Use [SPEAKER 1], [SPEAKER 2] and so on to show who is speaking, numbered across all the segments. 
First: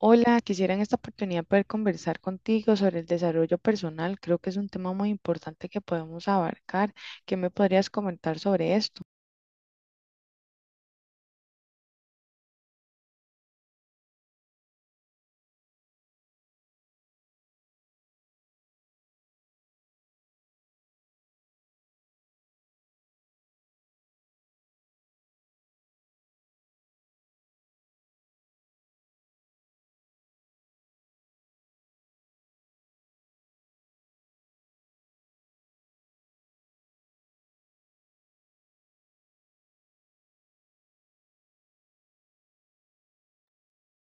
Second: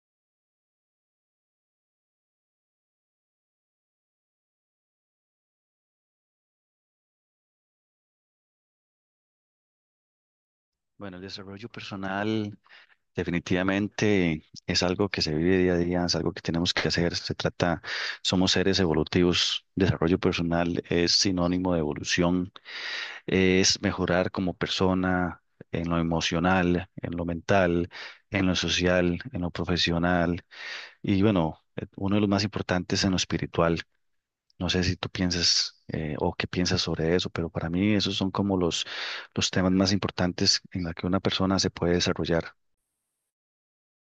[SPEAKER 1] Hola, quisiera en esta oportunidad poder conversar contigo sobre el desarrollo personal. Creo que es un tema muy importante que podemos abarcar. ¿Qué me podrías comentar sobre esto?
[SPEAKER 2] Bueno, el desarrollo personal definitivamente es algo que se vive día a día, es algo que tenemos que hacer. Se trata, somos seres evolutivos. Desarrollo personal es sinónimo de evolución, es mejorar como persona en lo emocional, en lo mental, en lo social, en lo profesional y bueno, uno de los más importantes en lo espiritual. No sé si tú piensas o qué piensas sobre eso, pero para mí esos son como los temas más importantes en la que una persona se puede desarrollar.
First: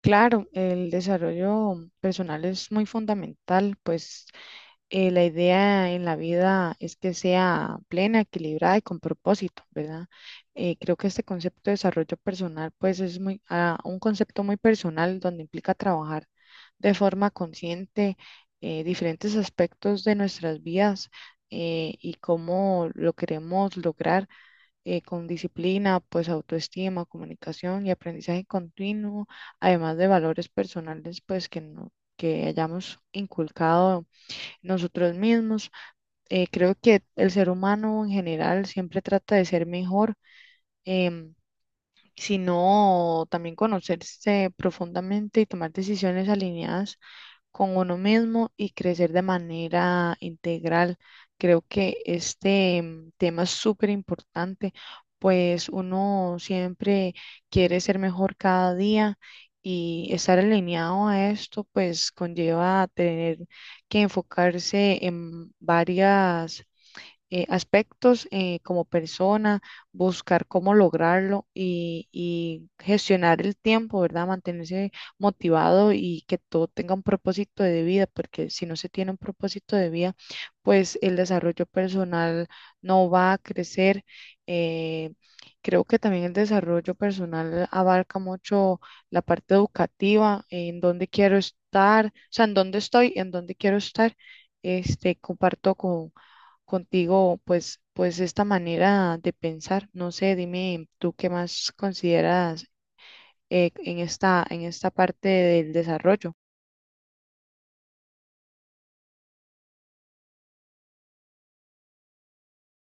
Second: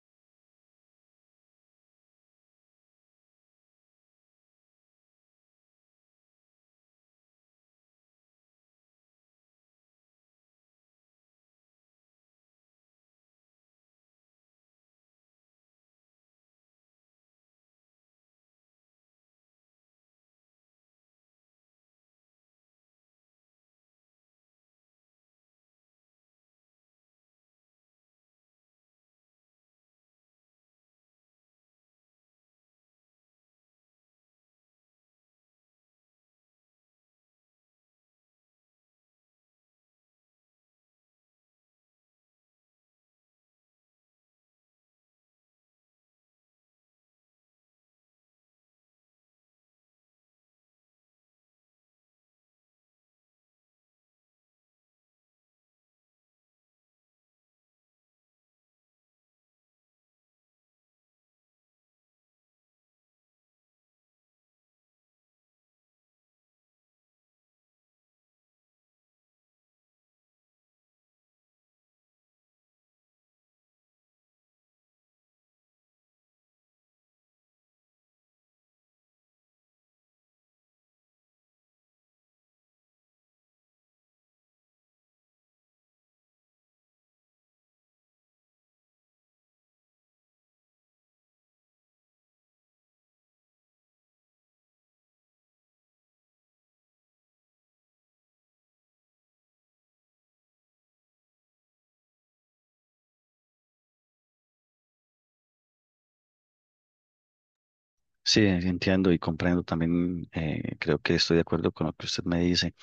[SPEAKER 1] Claro, el desarrollo personal es muy fundamental, pues la idea en la vida es que sea plena, equilibrada y con propósito, ¿verdad? Creo que este concepto de desarrollo personal, pues es muy un concepto muy personal donde implica trabajar de forma consciente diferentes aspectos de nuestras vidas y cómo lo queremos lograr con disciplina, pues autoestima, comunicación y aprendizaje continuo, además de valores personales, pues que no- que hayamos inculcado nosotros mismos. Creo que el ser humano en general siempre trata de ser mejor, em, sino también conocerse profundamente y tomar decisiones alineadas con uno mismo y crecer de manera integral. Creo que este tema es súper importante, pues uno siempre quiere ser mejor cada día y estar alineado a esto, pues conlleva tener que enfocarse en varias aspectos como persona, buscar cómo lograrlo y gestionar el tiempo, ¿verdad? Mantenerse motivado y que todo tenga un propósito de vida, porque si no se tiene un propósito de vida, pues el desarrollo personal no va a crecer. eh, Creo que también el desarrollo personal abarca mucho la parte educativa, en dónde quiero estar, o sea, en dónde estoy, en dónde quiero estar. Este, contigo, pues esta manera de pensar. No sé, dime tú qué más consideras en en esta parte del desarrollo.
[SPEAKER 2] Sí, entiendo y comprendo también, creo que estoy de acuerdo con lo que usted me dice.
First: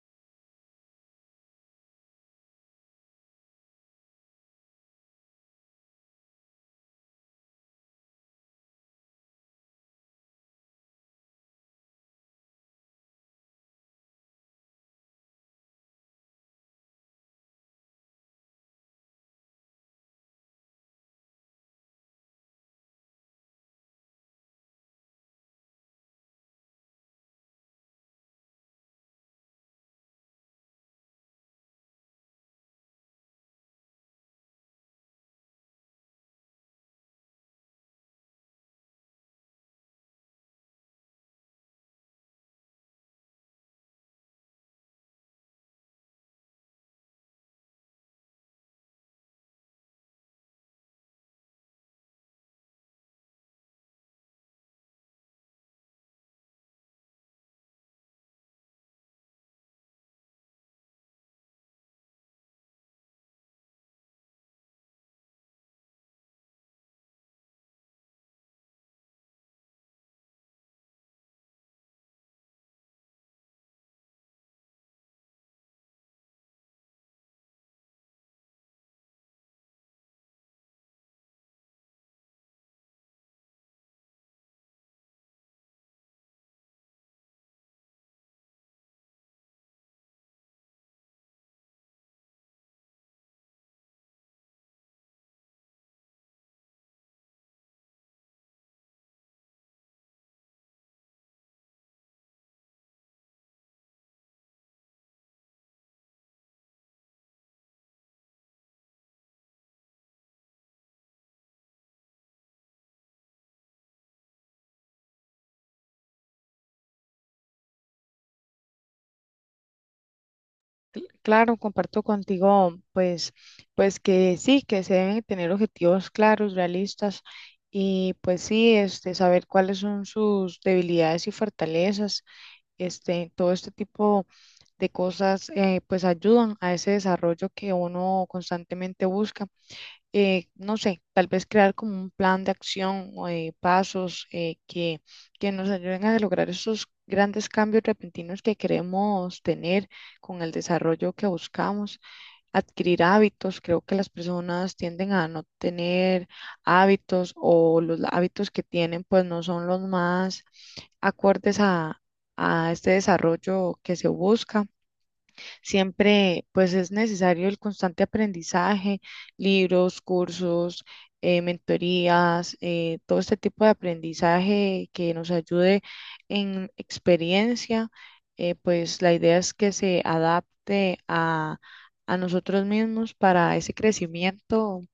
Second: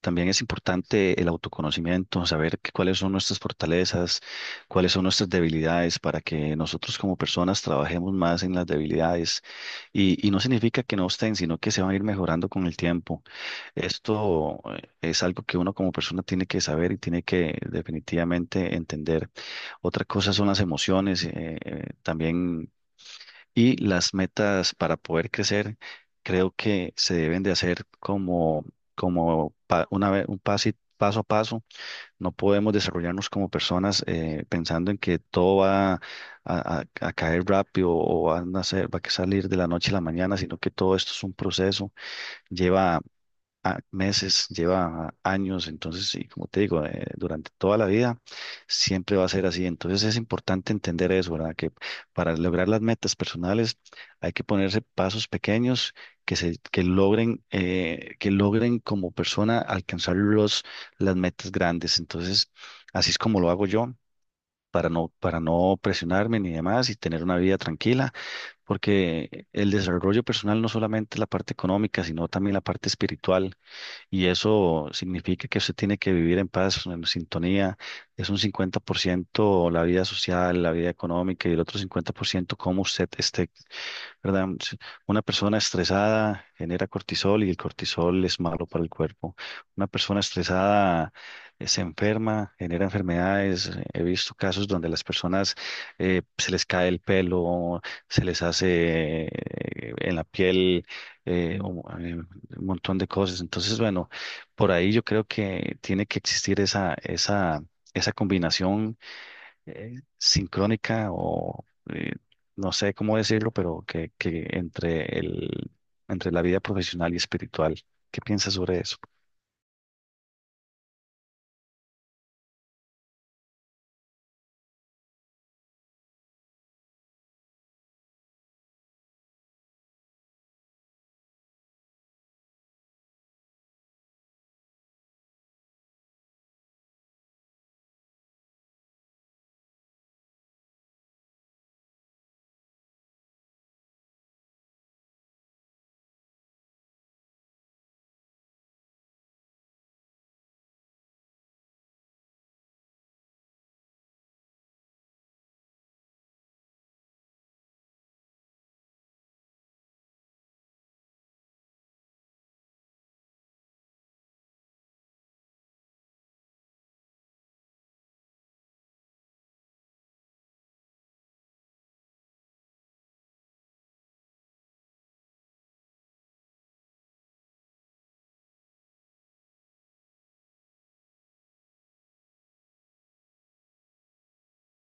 [SPEAKER 2] También es importante el autoconocimiento, saber cuáles son nuestras fortalezas, cuáles son nuestras debilidades, para que nosotros como personas trabajemos más en las debilidades. Y no significa que no estén, sino que se van a ir mejorando con el tiempo. Esto es algo que uno como persona tiene que saber y tiene que definitivamente entender. Otra cosa son las emociones. También y las metas para poder crecer, creo que se deben de hacer como, una vez, paso a paso. No podemos desarrollarnos como personas pensando en que todo a caer rápido o va a salir de la noche a la mañana, sino que todo esto es un proceso, lleva meses, lleva años, entonces sí, como te digo, durante toda la vida siempre va a ser así. Entonces es importante entender eso, ¿verdad? Que para lograr las metas personales hay que ponerse pasos pequeños que que logren como persona alcanzar las metas grandes. Entonces, así es como lo hago yo. Para no presionarme ni demás y tener una vida tranquila, porque el desarrollo personal no solamente es la parte económica, sino también la parte espiritual y eso significa que usted tiene que vivir en paz, en sintonía. Es un 50% la vida social, la vida económica y el otro 50% cómo usted esté. ¿Verdad? Si una persona estresada genera cortisol y el cortisol es malo para el cuerpo. Una persona estresada se enferma, genera enfermedades. He visto casos donde las personas se les cae el pelo, se les hace en la piel eh, un, eh, un montón de cosas. Entonces, bueno, por ahí yo creo que tiene que existir esa combinación sincrónica o eh, no sé cómo decirlo, pero que entre entre la vida profesional y espiritual. ¿Qué piensas sobre eso?
[SPEAKER 1] Claro, comparto contigo, pues que sí, que se deben tener objetivos claros, realistas y pues sí, este, saber cuáles son sus debilidades y fortalezas, este, todo este tipo de cosas, pues ayudan a ese desarrollo que uno constantemente busca. No sé, tal vez crear como un plan de acción o de pasos que nos ayuden a lograr esos grandes cambios repentinos que queremos tener con el desarrollo que buscamos. Adquirir hábitos, creo que las personas tienden a no tener hábitos o los hábitos que tienen pues no son los más acordes a este desarrollo que se busca. Siempre, pues es necesario el constante aprendizaje, libros, cursos, mentorías, todo este tipo de aprendizaje que nos ayude en experiencia. Pues la idea es que se adapte a nosotros mismos para ese crecimiento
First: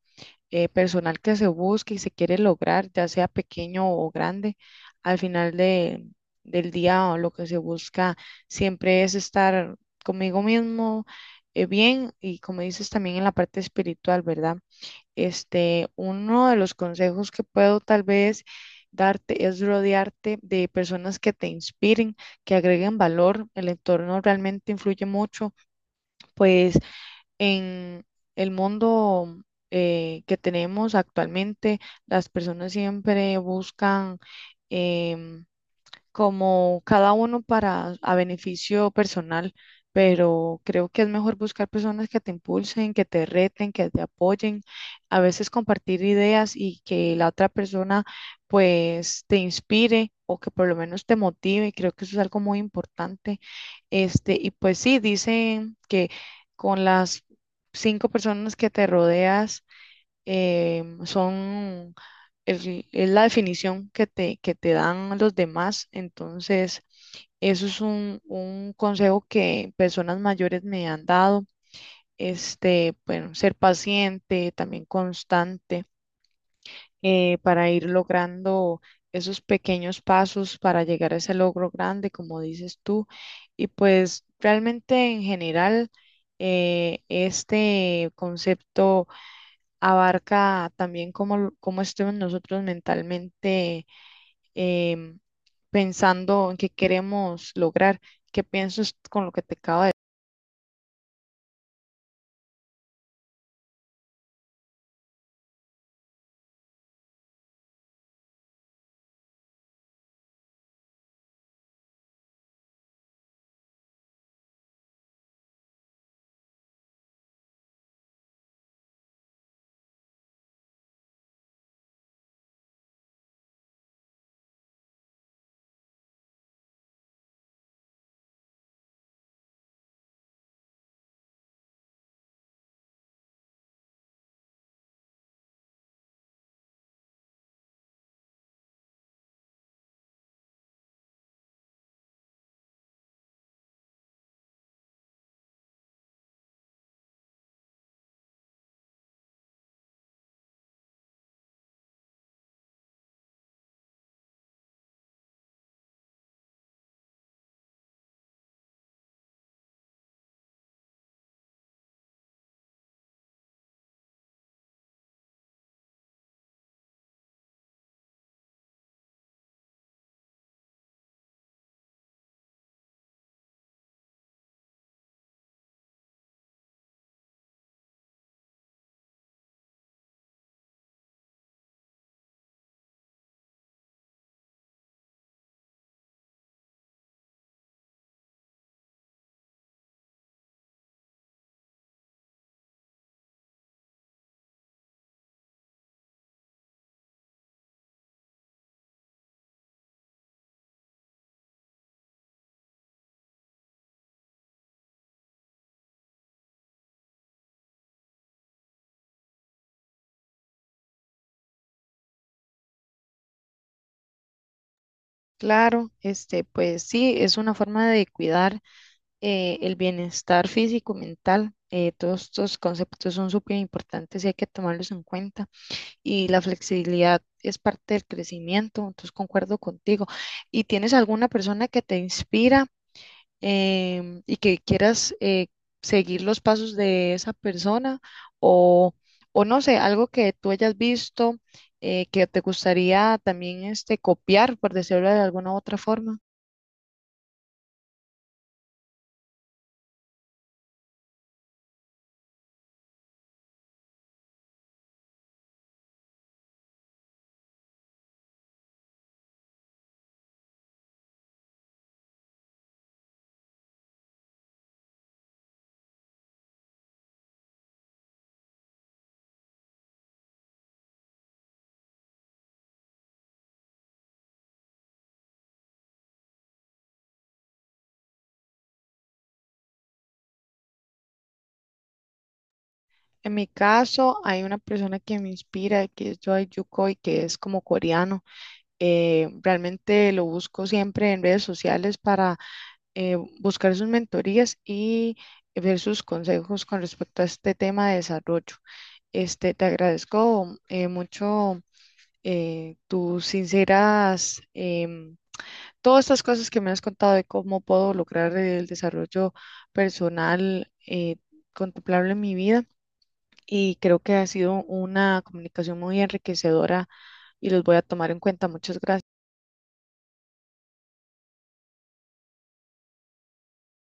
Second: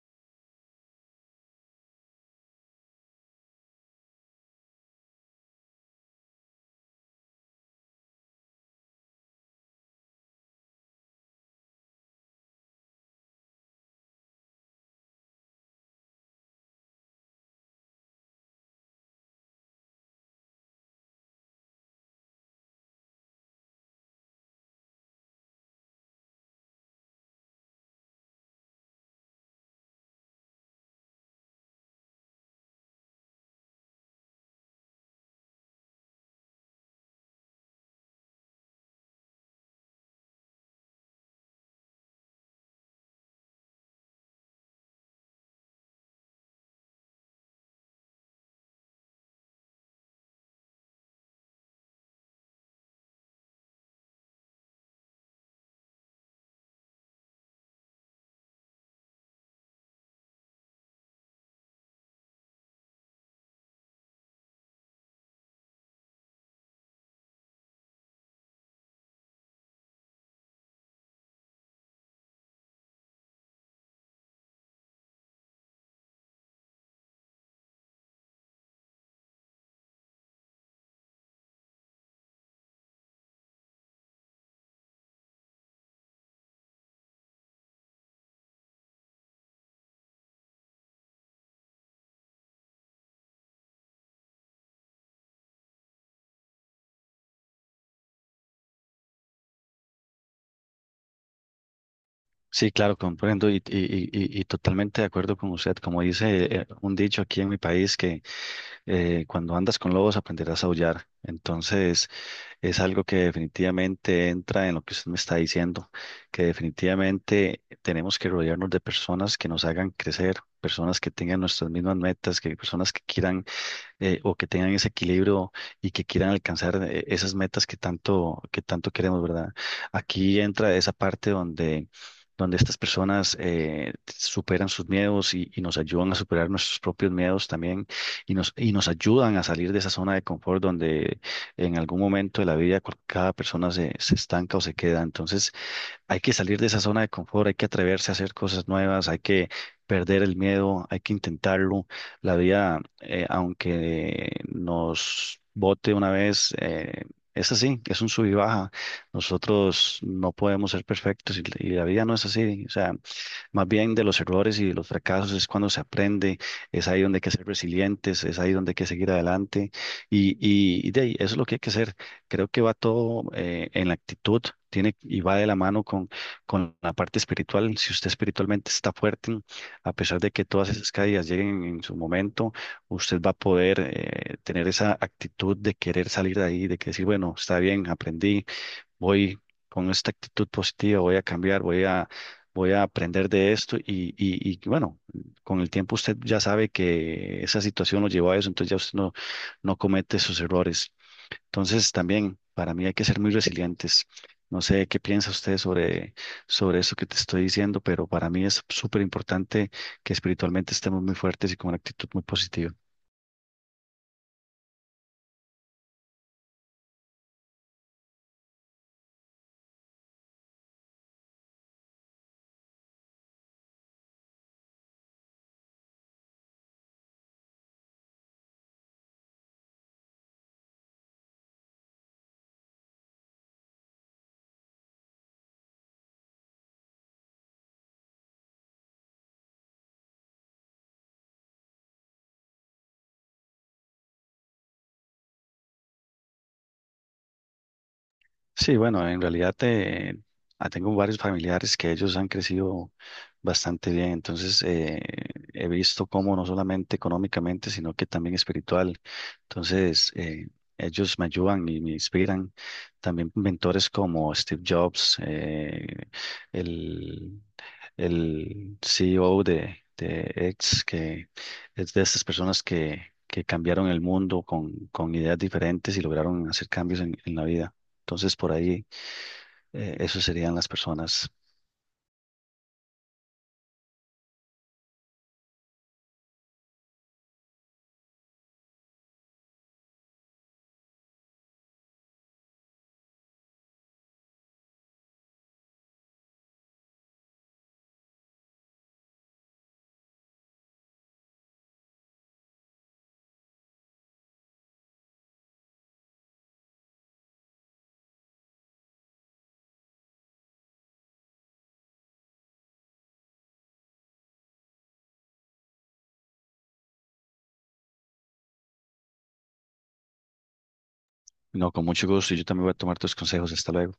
[SPEAKER 1] personal que se busque y se quiere lograr, ya sea pequeño o grande, al final del día o lo que se busca siempre es estar conmigo mismo bien y como dices también en la parte espiritual, ¿verdad? Este, uno de los consejos que puedo tal vez darte es rodearte de personas que te inspiren, que agreguen valor. El entorno realmente influye mucho, pues en el mundo que tenemos actualmente, las personas siempre buscan, em, como cada uno para a beneficio personal, pero creo que es mejor buscar personas que te impulsen, que te reten, que te apoyen, a veces compartir ideas y que la otra persona pues te inspire o que por lo menos te motive, creo que eso es algo muy importante. Este, y pues sí, dicen que con las cinco personas que te rodeas son es la definición que que te dan los demás. Entonces, eso es un consejo que personas mayores me han dado. Este, bueno, ser paciente, también constante, para ir logrando esos pequeños pasos para llegar a ese logro grande, como dices tú. Y pues realmente en general, este concepto abarca también cómo estemos nosotros mentalmente em, pensando en qué queremos lograr, qué piensas con lo que te acabo.
[SPEAKER 2] Sí, claro, comprendo y totalmente de acuerdo con usted. Como dice un dicho aquí en mi país, que cuando andas con lobos aprenderás a aullar. Entonces, es algo que definitivamente entra en lo que usted me está diciendo, que definitivamente tenemos que rodearnos de personas que nos hagan crecer, personas que tengan nuestras mismas metas, que personas que quieran o que tengan ese equilibrio y que quieran alcanzar esas metas que tanto queremos, ¿verdad? Aquí entra esa parte donde estas personas superan sus miedos y nos ayudan a superar nuestros propios miedos también y nos ayudan a salir de esa zona de confort donde en algún momento de la vida cada persona se estanca o se queda. Entonces, hay que salir de esa zona de confort, hay que atreverse a hacer cosas nuevas, hay que perder el miedo, hay que intentarlo. La vida, aunque nos bote una vez, es así, es un sub y baja. Nosotros no podemos ser perfectos y la vida no es así. O sea, más bien de los errores y de los fracasos es cuando se aprende, es ahí donde hay que ser resilientes, es ahí donde hay que seguir adelante y de ahí, eso es lo que hay que hacer. Creo que va todo en la actitud, tiene y va de la mano con la parte espiritual. Si usted espiritualmente está fuerte, a pesar de que todas esas caídas lleguen en su momento, usted va a poder tener esa actitud de querer salir de ahí, de que decir, bueno, está bien, aprendí, voy con esta actitud positiva, voy a cambiar, voy a aprender de esto y bueno, con el tiempo usted ya sabe que esa situación lo llevó a eso, entonces ya usted no comete esos errores. Entonces, también para mí hay que ser muy resilientes. No sé qué piensa usted sobre, sobre eso que te estoy diciendo, pero para mí es súper importante que espiritualmente estemos muy fuertes y con una actitud muy positiva.
[SPEAKER 1] Claro, este, pues sí, es una forma de cuidar el bienestar físico y mental. Todos estos conceptos son súper importantes y hay que tomarlos en cuenta. Y la flexibilidad es parte del crecimiento, entonces concuerdo contigo. ¿Y tienes alguna persona que te inspira? Y que quieras seguir los pasos de esa persona o, o no sé, algo que tú hayas visto que te gustaría también este, copiar, por decirlo de alguna u otra forma.
[SPEAKER 2] Sí, bueno, en realidad tengo varios familiares que ellos han crecido bastante bien, entonces he visto cómo no solamente económicamente, sino que también espiritual. Entonces, ellos me ayudan y me inspiran. También mentores como Steve Jobs, el, el CEO de X, que es de estas personas que cambiaron el mundo con ideas diferentes y lograron hacer cambios en la vida. Entonces, por ahí, eso serían las personas.
[SPEAKER 1] En mi caso, hay una persona que me inspira, que es Choi Yukoi, que es como coreano. Realmente lo busco siempre en redes sociales para buscar sus mentorías y ver sus consejos con respecto a este tema de desarrollo. Este, te agradezco mucho tus sinceras, todas estas cosas que me has contado de cómo puedo lograr el desarrollo personal contemplable en mi vida y creo que ha sido una comunicación muy enriquecedora y los voy a tomar en cuenta. Muchas gracias.
[SPEAKER 2] No, con mucho gusto y yo también voy a tomar tus consejos. Hasta luego.